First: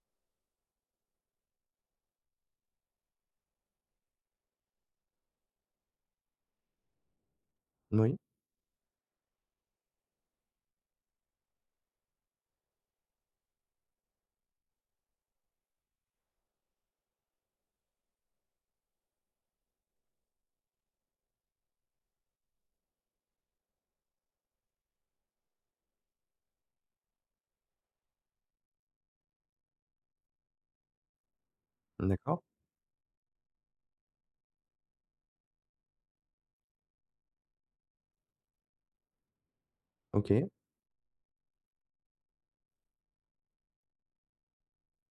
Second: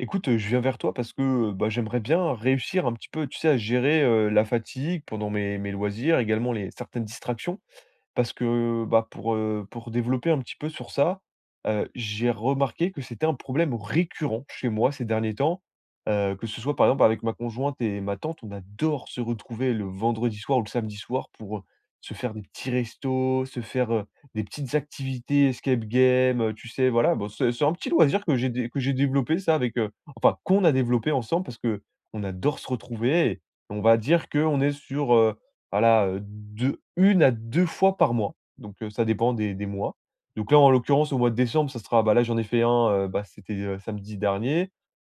Écoute, je viens vers toi parce que, bah, j'aimerais bien réussir un petit peu, tu sais, à gérer, la fatigue pendant mes loisirs, également les certaines distractions. Moui, Parce que, bah, pour développer un petit peu sur ça, j'ai remarqué que c'était un problème récurrent chez moi ces derniers temps, que ce soit, par exemple, avec ma conjointe et ma tante, on adore se retrouver le vendredi soir ou le samedi soir pour, se faire des petits restos, se faire, des petites activités escape game, tu sais, voilà. Bon, c'est un petit loisir que j'ai dé que j'ai développé ça avec, enfin qu'on a développé ensemble parce que on d'accord. adore se retrouver et on va dire qu'on est sur, voilà, 2 1 à 2 fois par mois, donc ça dépend des mois. OK. Donc là, en l'occurrence, au mois de décembre, ça sera bah, là, j'en ai fait un bah, c'était, samedi dernier,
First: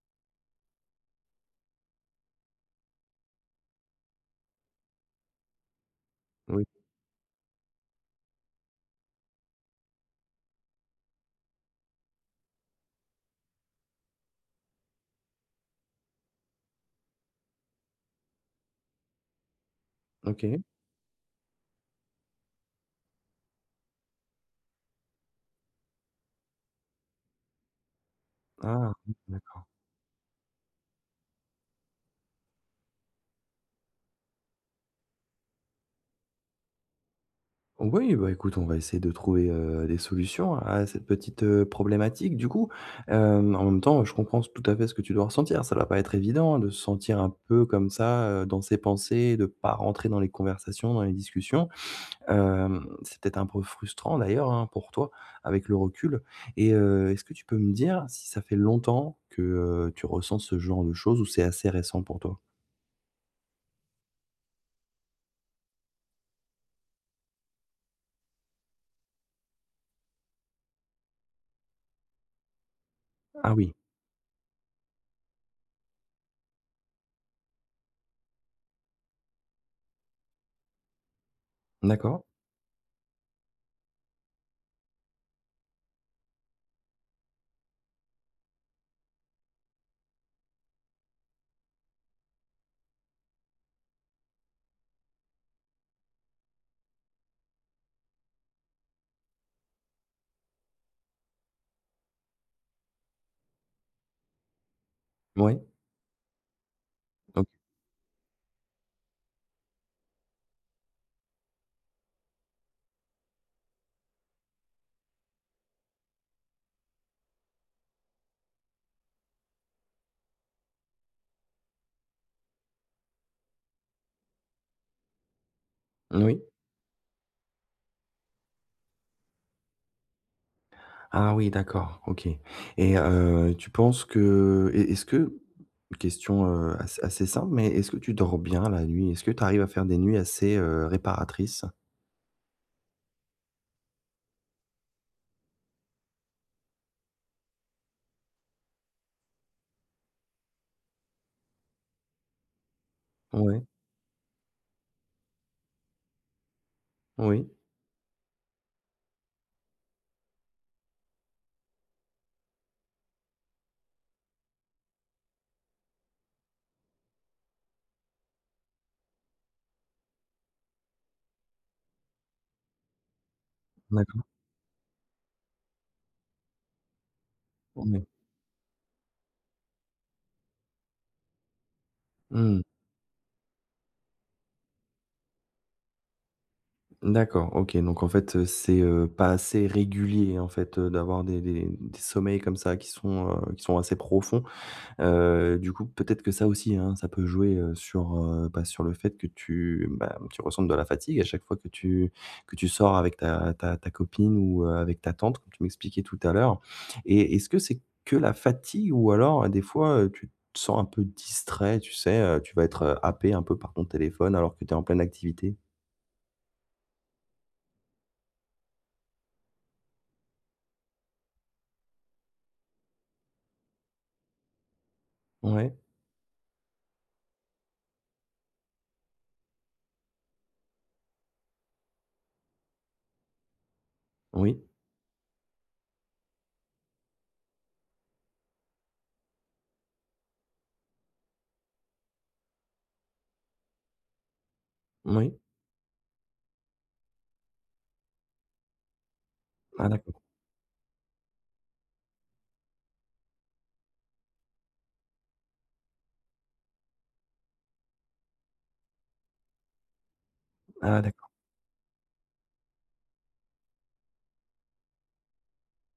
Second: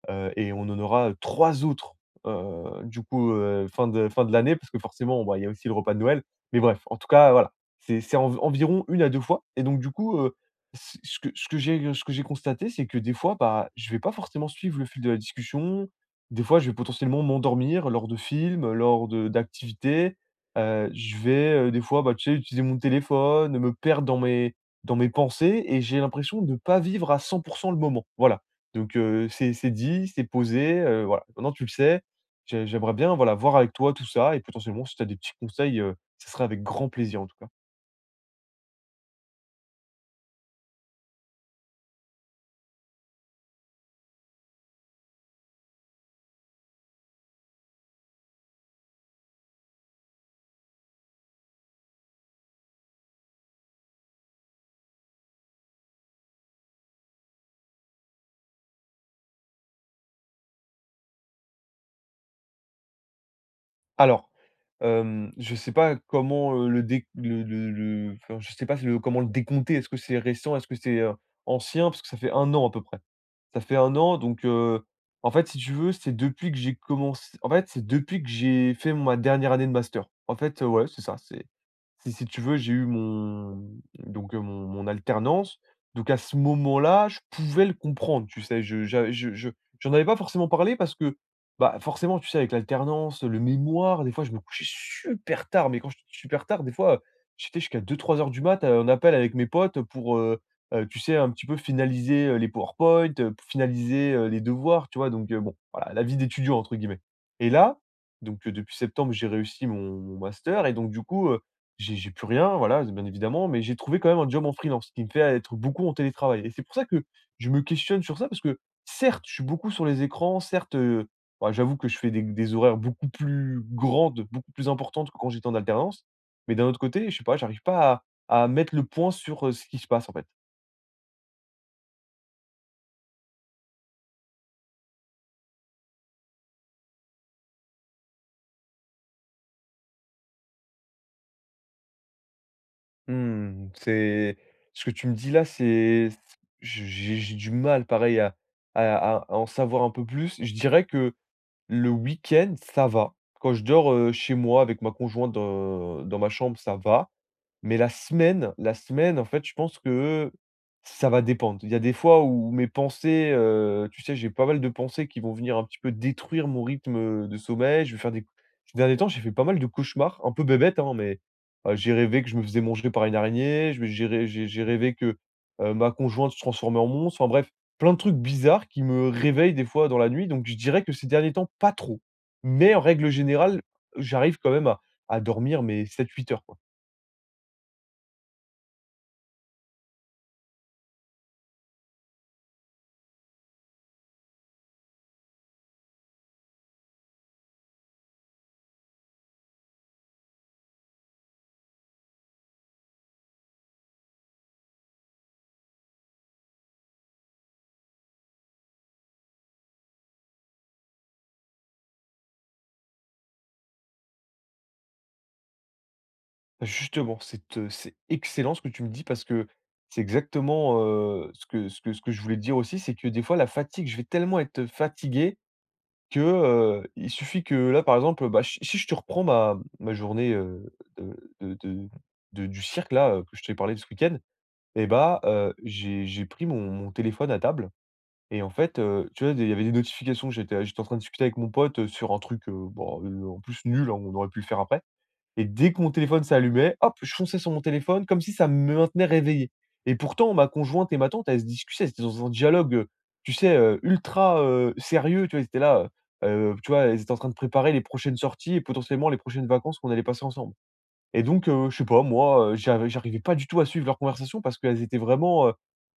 et on en aura 3 autres, heu, du coup, fin de l'année parce que forcément, bah, il y a aussi le repas de Noël. Mais Oui, bref, en tout cas, voilà, c'est env environ une à 2 fois et donc du coup, ce que j'ai constaté, c'est que des fois, bah, je vais pas forcément suivre le fil de la discussion. Des fois, je vais potentiellement m'endormir lors de films, lors de d'activités. OK. Je vais, des fois, bah, tu sais, utiliser mon téléphone, me perdre dans mes pensées et j'ai l'impression de ne pas vivre à 100% le moment. Voilà, Ah donc oui, c'est d'accord. c'est dit, c'est posé, voilà. Maintenant tu le sais, j'aimerais bien, voilà, voir avec toi tout ça et potentiellement si tu as des petits conseils, ce serait avec grand plaisir en tout cas. Oui, bah, écoute, on va essayer de trouver, des solutions à cette petite, problématique du coup. En même temps, je comprends tout à fait ce que tu dois ressentir. Ça doit pas être évident de se sentir un peu comme ça, dans ses pensées, de pas rentrer dans les conversations, dans les discussions. C'est peut-être un peu frustrant d'ailleurs, hein, pour toi, avec le recul, et est-ce que tu peux me dire si ça fait longtemps que, tu ressens ce genre de choses, ou c'est assez récent pour toi? Alors, je sais pas comment, le dé le enfin, je sais pas si le comment le décompter. Est-ce que c'est récent? Est-ce que c'est, ancien? Parce que ça fait un an à peu près. Ah Ça oui, fait un an donc en fait, si tu veux, c'est depuis que j'ai commencé en fait, c'est depuis que j'ai fait ma dernière année de master. En fait, ouais, c'est ça, c'est d'accord. si tu veux, j'ai eu mon donc mon alternance, donc à ce moment-là, je pouvais le comprendre, tu sais? Je j'en avais pas forcément parlé parce que, bah, forcément, tu sais, avec l'alternance, le mémoire, des fois, je me couchais super tard, mais quand je te dis super tard, des fois, j'étais jusqu'à deux trois heures du mat, en appel avec mes potes pour, tu sais, un petit peu finaliser, les PowerPoint, finaliser, les devoirs, tu vois? Donc bon, Ouais. voilà, la vie d'étudiant entre guillemets. Donc Et là, donc depuis septembre, j'ai réussi mon master et donc du coup, j'ai plus rien, voilà, bien évidemment, mais j'ai trouvé quand même un job en freelance qui me fait être beaucoup en télétravail. Et c'est pour ça que je me questionne sur ça parce que certes, je suis beaucoup sur les écrans, certes, bah, j'avoue que je fais des horaires beaucoup plus grandes, beaucoup plus importantes que quand j'étais en alternance. oui. Mais d'un autre côté, je sais pas, j'arrive pas à à mettre le point sur, ce qui se passe, en fait. Ah oui, d'accord, OK, et tu penses que est-ce que question, assez simple, mais est-ce que tu dors bien la nuit? Est-ce que tu arrives à faire des nuits assez, réparatrices? Mmh, c'est ce que tu me dis là, c'est c j'ai du mal pareil à à en savoir un peu plus. Je dirais que le week-end, ça va. Quand je Ouais, dors, chez moi avec ma conjointe dans ma chambre, ça va. oui, Mais la semaine, en fait, je pense que ça va dépendre. Il y a des fois où mes pensées, tu sais, j'ai pas mal de pensées qui vont venir un petit peu détruire mon rythme, de sommeil. Je vais faire des ces derniers temps, j'ai fait pas mal de cauchemars, un peu bébête hein, mais, j'ai rêvé que je me faisais manger par une araignée, je vais j'ai d'accord, rê j'ai rêvé que, ma conjointe se transformait en monstre. Enfin bref, plein de oui. trucs bizarres qui me réveillent des fois dans la nuit. Donc je dirais que ces derniers temps, pas trop. Mmh. Mais en règle générale, j'arrive quand même à dormir, mes sept huit heures. D'accord, OK, donc en fait, c'est, pas assez régulier en fait, d'avoir des sommeils comme ça qui sont assez profonds. Du coup, peut-être que ça aussi, hein, ça peut jouer, sur, bah, sur le fait que bah, tu ressentes de la fatigue à chaque fois que tu sors avec ta copine, ou, avec ta tante, comme tu m'expliquais tout à l'heure, et est-ce que c'est que la fatigue, ou alors des fois, tu te sens un peu distrait, tu sais, tu vas être, happé un peu par ton téléphone alors que tu es en pleine activité? Justement, c'est excellent ce que tu me dis parce que c'est exactement, ce que je voulais te dire aussi, c'est que des fois la fatigue je vais tellement être fatigué Ouais, que, il suffit que là, par exemple, bah, si je te reprends ma journée, de du cirque là, que je t'ai parlé de ce week-end oui, et bah, j'ai pris mon téléphone à table et en fait, tu vois, il y avait des notifications, j'étais en train de discuter avec mon pote, sur un truc, bah, en plus nul, hein, on aurait pu le faire après oui. et dès que mon téléphone s'allumait, hop, je fonçais sur mon téléphone comme si ça me maintenait réveillé. Ah Et d'accord. pourtant, ma conjointe et ma tante, elles se discutaient, c'était dans un dialogue, tu sais, ultra, sérieux, tu vois? Elles étaient là, heu tu vois? Elles étaient en train de préparer les prochaines sorties et potentiellement les prochaines vacances qu'on allait passer ensemble. Ah Et d'accord. donc, je sais pas moi, j'arrivais pas du tout à suivre leur conversation parce qu'elles étaient vraiment, heu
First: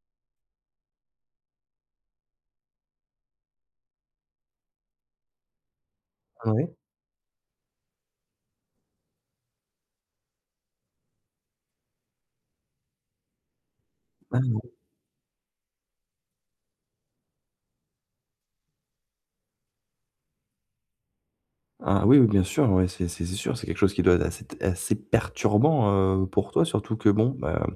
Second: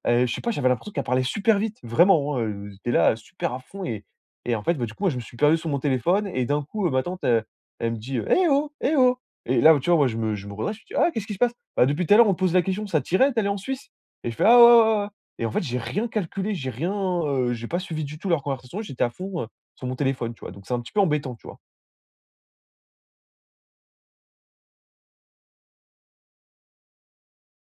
heu, je sais pas, j'avais l'impression qu'elles parlaient super vite, vraiment, hein, j'étais là, super à fond et en fait, bah, du coup, moi, je me suis perdu sur mon téléphone et d'un Ouais. coup, ma tante, elle me dit, «Eh oh! Eh oh!» et là, tu vois, moi, je me redresse, je me dis: «Ah, qu'est-ce qui se passe?» «Bah, depuis tout à l'heure, on me pose la question, ça t'irait t'allais en Suisse?» et je fais: «Ah ouais, Ah. ouais, ouais» ouais». Et en fait, j'ai rien calculé, j'ai rien, j'ai pas suivi du tout leur conversation, j'étais à fond, sur mon téléphone, tu vois? Donc c'est un petit peu embêtant, tu vois? Ah oui, oui, bien sûr, ouais, c'est sûr, c'est quelque chose qui doit être assez perturbant, pour toi, surtout que bon, bah,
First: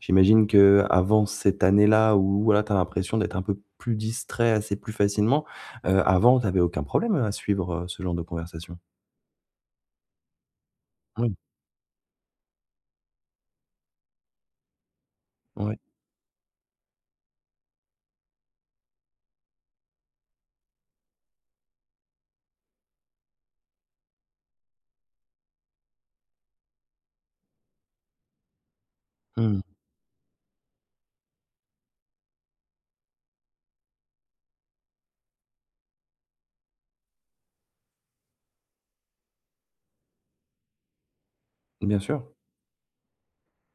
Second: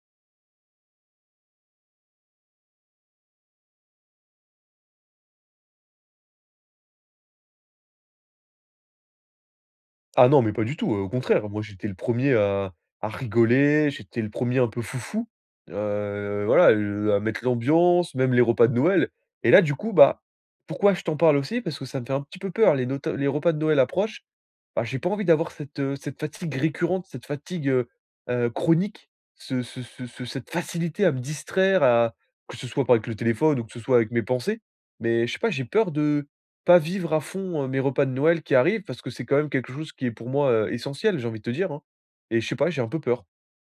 j'imagine que avant cette année-là où voilà, tu as l'impression d'être un peu plus distrait assez plus facilement, avant tu avais aucun problème à suivre, ce genre de conversation? Ah non, mais pas du tout, au Oui, contraire. Moi, j'étais le premier à rigoler, j'étais le premier un peu foufou, ouais, voilà, à mettre l'ambiance, même les repas de Noël et là, du coup, bah, pourquoi je t'en parle aussi? Parce que ça me fait un petit peu peur, les repas de Noël approchent bah, j'ai pas envie d'avoir cette, cette fatigue récurrente, cette fatigue, chronique, mmh, ce ce ce ce cette facilité à me distraire, à que ce soit pas avec le téléphone ou que ce soit avec mes pensées. Mais je sais pas, j'ai peur de pas vivre à fond, mes repas de Noël qui arrivent parce que c'est quand même quelque chose qui est pour moi, essentiel, j'ai envie de te dire, hein. bien sûr, Et je sais pas, j'ai un peu peur.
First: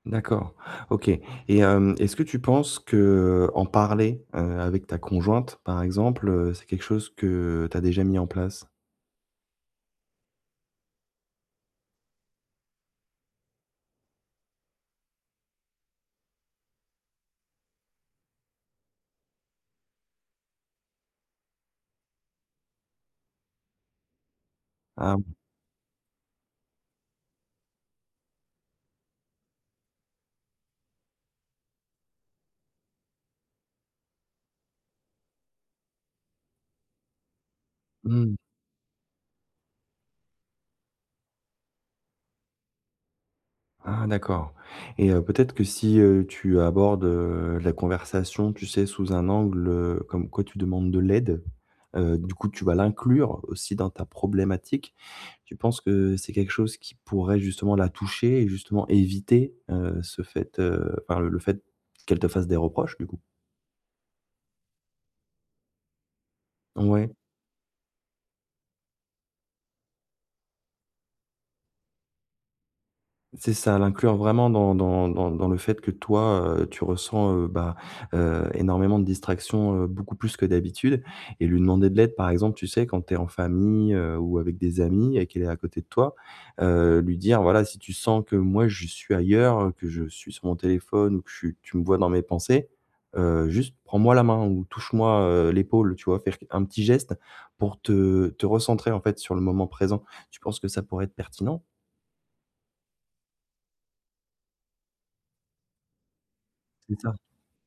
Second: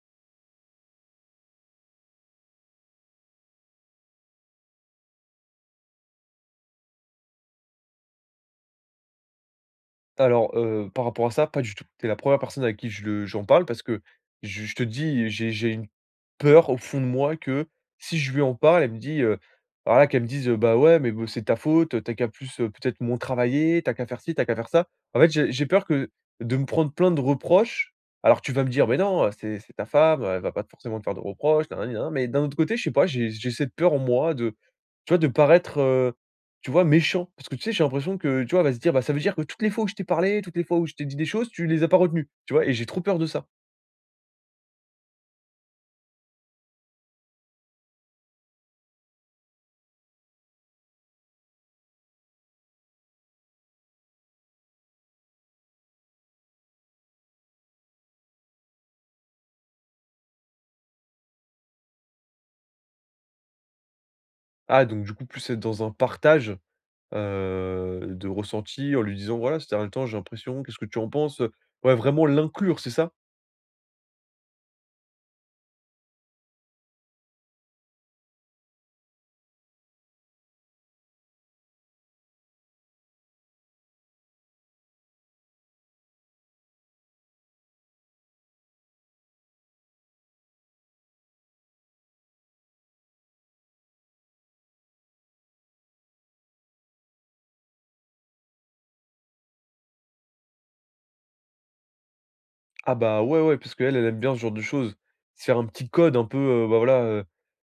d'accord, OK, et est-ce que tu penses que en parler, avec ta conjointe, par exemple, c'est quelque chose que tu as déjà mis en place? Alors, par rapport à ça, pas du tout. Tu es la première personne à qui je le j'en parle parce que je te dis, j'ai une peur au fond de moi que si je lui en parle, alors là qu'elle me dise, «Bah, ouais, mais bon, c'est ta faute, t'as qu'à plus, peut-être moins travailler, t'as qu'à faire ci, t'as qu'à faire ça». Ah, En fait, j'ai peur que de me prendre plein de reproches. Alors tu vas me dire: «Mais non, c'est ta femme, elle va pas forcément te faire de reproches, nanani nanana». Mais d'un autre côté, je sais pas, j'ai cette peur en moi de tu vois, de paraître, tu vois, méchant. Parce que tu sais, j'ai l'impression mmh. que, tu vois, elle va se dire: «Bah, ça veut dire que toutes les fois où je t'ai parlé, toutes les fois où je t'ai dit des choses, tu les as pas retenues». Tu vois? Et j'ai trop peur de ça. Ah d'accord, et peut-être que si, tu abordes, la conversation, tu sais, sous un angle, comme quoi tu demandes de l'aide, du coup, tu vas l'inclure aussi dans ta problématique. Tu penses que c'est quelque chose qui pourrait justement la toucher et justement éviter, ce fait, enfin le fait qu'elle te fasse des reproches, du coup? Ah donc du coup, plus être dans un partage. Ouais. De ressenti en lui disant: «Voilà, c'était un temps, j'ai l'impression, qu'est-ce que tu en penses?» Ouais, vraiment l'inclure, c'est ça? C'est ça, l'inclure vraiment dans le fait que toi, tu ressens, bah, énormément de distractions, beaucoup plus que d'habitude, et lui demander de l'aide, par exemple, tu sais, quand tu es en famille, ou avec des amis, et qu'elle est à côté de toi, lui dire: «Voilà, si tu sens que moi je suis ailleurs, que je suis sur mon téléphone, ou que je suis tu me vois dans mes pensées, juste prends-moi la main ou touche-moi, l'épaule», tu vois? Faire un petit geste pour te recentrer, en fait, sur le moment présent. Tu penses que ça pourrait être pertinent? Ah bah, ouais, ouais, parce qu'elle, elle aime bien ce genre de choses. Se faire un petit code un peu, bah, C'est voilà, ça? heu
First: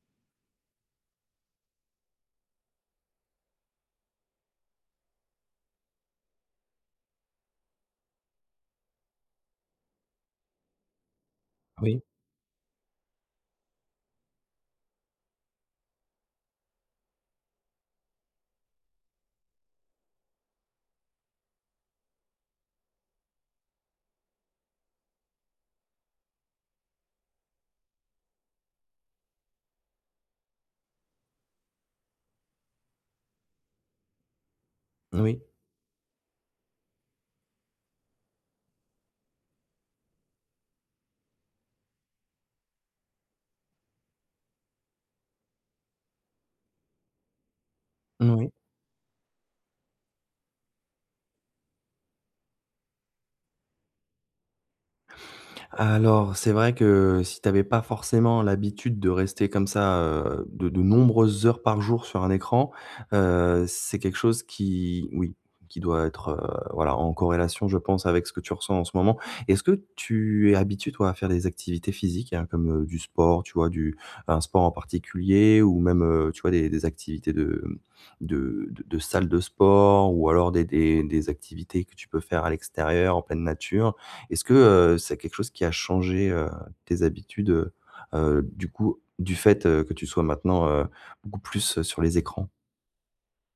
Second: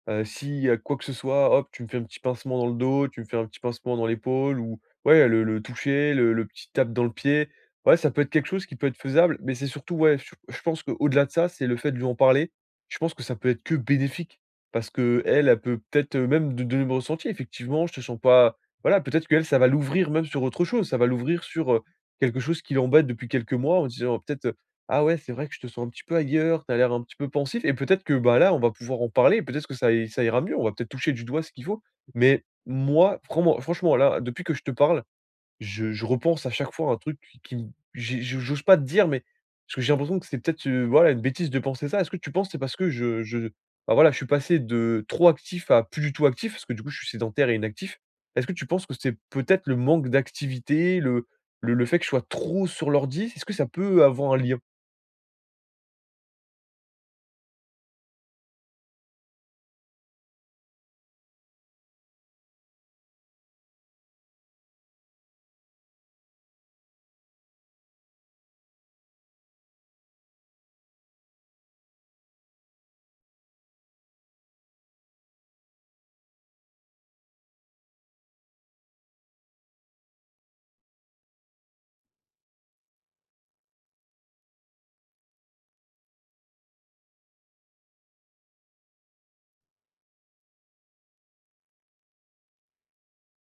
heu, s'il y a quoi que ce soit, hop, tu me fais un petit pincement dans le dos, tu me fais un petit pincement dans l'épaule ou ouais, le toucher, le petit tape dans le pied. Ouais, ça peut être quelque chose qui peut être faisable, mais c'est surtout, ouais, je pense qu'au-delà de ça, c'est le fait de Oui, lui en parler. Je pense que ça peut être que bénéfique parce que elle peut peut-être, même de donner le ressenti. Effectivement, je te sens pas voilà, peut-être qu'elle, ça va l'ouvrir même sur autre chose. Ça va l'ouvrir sur, quelque chose qui l'embête depuis quelques mois en disant peut-être, ah ouais, c'est vrai que je te sens un petit peu ailleurs, t'as l'air un petit peu pensif et peut-être que, bah, là, on va pouvoir en parler et peut-être que ça ira mieux. On va peut-être toucher du doigt ce qu'il faut. Mais moi, franchement, franchement, là, depuis que je te parle, oui. je repense à chaque fois à un truc qui me. J'ose pas te dire, mais parce que j'ai l'impression que c'est peut-être, voilà, une bêtise de penser ça. Est-ce que tu penses que c'est parce que je bah, voilà, je suis passé de trop actif à plus du tout actif? Parce que du coup, je suis sédentaire et inactif. Est-ce Moui. que tu penses que c'est peut-être le manque d'activité, le fait que je sois trop sur l'ordi? Est-ce que ça peut avoir un lien? Alors, c'est vrai que si tu avais pas forcément l'habitude de rester comme ça, de nombreuses heures par jour sur un écran, c'est quelque chose qui oui, qui doit être, voilà, en corrélation, je pense, avec ce que tu ressens en ce moment. Est-ce que tu es habitué, toi, à faire des activités physiques, hein, comme, du sport, tu vois, du un sport en particulier, ou même, tu vois, des activités de, de salle de sport, ou alors des activités que tu peux faire à l'extérieur, en pleine nature? Est-ce que, c'est quelque chose qui a changé, tes habitudes, du coup, du fait, que tu sois maintenant, beaucoup plus, sur les écrans?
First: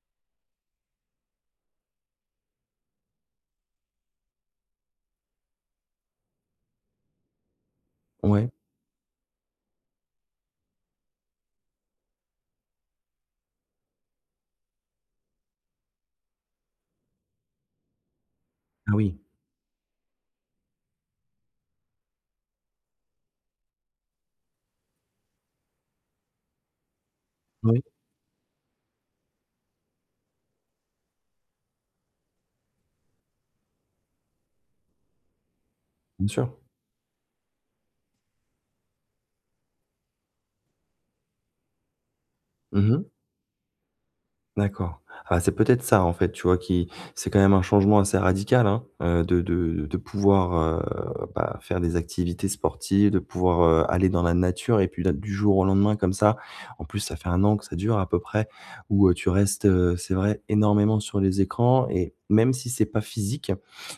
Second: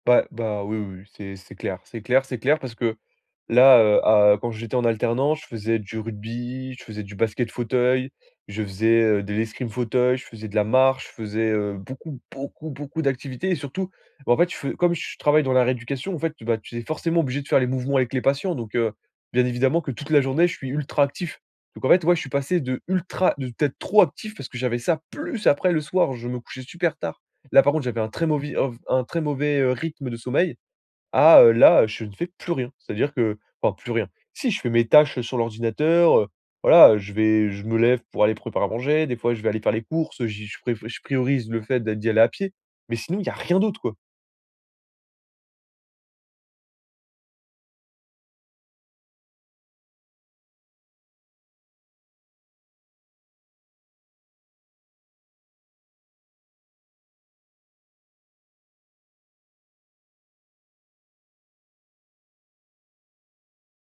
Bah bah, oui, oui, oui, c'est clair. C'est clair, c'est clair parce que là, à quand j'étais en alternance, je faisais du rugby, je faisais du basket fauteuil, Ouais. je faisais, de l'escrime fauteuil, je faisais de la marche, je faisais, beaucoup, beaucoup, beaucoup d'activités et surtout, bah, en fait, je fais comme je travaille dans la rééducation, en fait, bah, tu es forcément obligé de faire les mouvements avec les patients donc Ah oui. bien évidemment que toute la journée, je suis ultra actif. Donc en fait, ouais, je suis passé de ultra de peut-être trop actif parce que j'avais ça, plus après le soir, je me couchais super tard. Là, par Oui, contre, j'avais un très mauvais, rythme de sommeil là, je ne fais plus rien. C'est-à-dire que enfin plus rien. Si, je fais mes tâches sur l'ordinateur, bien sûr. voilà, je me lève pour aller préparer à manger, des fois je vais aller faire les courses, j'y je pré je priorise le fait d'y aller à pied, mais Mmh. sinon il y a rien d'autre, quoi. D'accord. Ah, bah, c'est peut-être ça, en fait, tu vois, qui c'est quand même un changement assez radical, hein, de pouvoir, bah, faire des activités sportives, de pouvoir, aller dans la nature, et puis là, du jour au lendemain comme ça. En plus, ça fait un an que ça dure à peu près, où, tu restes, c'est vrai, énormément sur les écrans, et même si c'est pas physique,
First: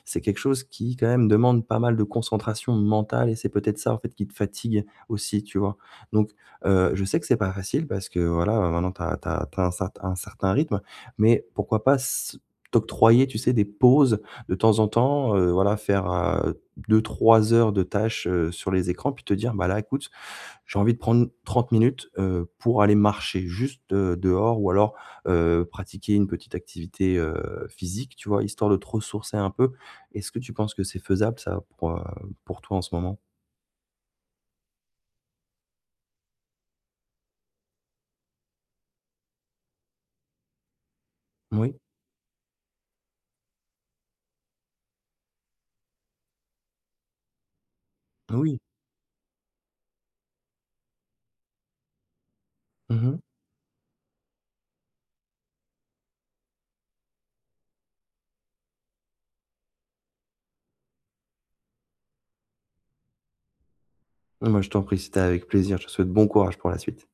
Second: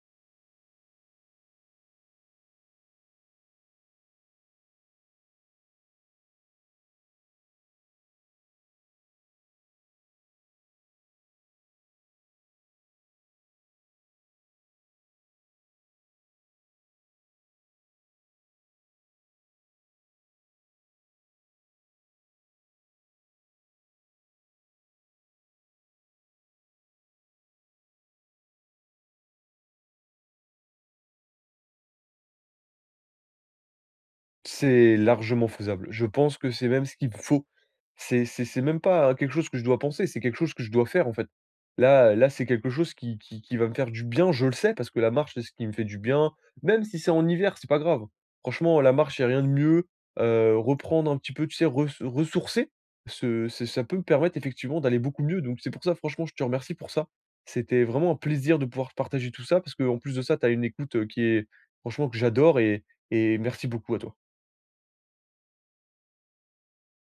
c'est quelque chose qui, quand même, demande pas mal de concentration mentale, et c'est peut-être ça, en fait, qui te fatigue aussi, tu vois? Donc, je sais que c'est pas facile parce que voilà, maintenant tu as un certain rythme, mais pourquoi pas s t'octroyer, tu sais, des pauses de temps en temps, voilà, faire, 2-3 heures de tâches, sur les écrans, puis te dire: «Bah là, écoute, j'ai envie de prendre 30 minutes, pour aller marcher juste, dehors», ou alors, pratiquer une petite activité, physique, tu vois? Histoire de te ressourcer un peu. Est-ce que tu penses que c'est faisable ça pour toi en ce moment? C'est largement faisable. Je pense que c'est même ce qu'il me faut. C'est même pas hein, quelque chose que je dois penser, c'est quelque chose que je dois faire, en fait. Oui, Là, c'est quelque chose qui va me faire du bien, je le sais, parce que la marche, c'est ce qui me fait du bien. Même si c'est en hiver, c'est pas grave. oui. Franchement, la marche, il a rien de mieux. Reprendre un petit peu, tu sais, ressourcer, Mmh. ce c'est ça peut me permettre effectivement d'aller beaucoup mieux. Donc c'est pour ça, franchement, je te remercie pour ça. C'était vraiment un plaisir de pouvoir partager tout ça parce qu'en plus de ça, tu as une écoute, qui est franchement que j'adore et merci beaucoup à toi. Moi, je t'en prie, c'était avec plaisir. Je te souhaite bon courage pour la suite.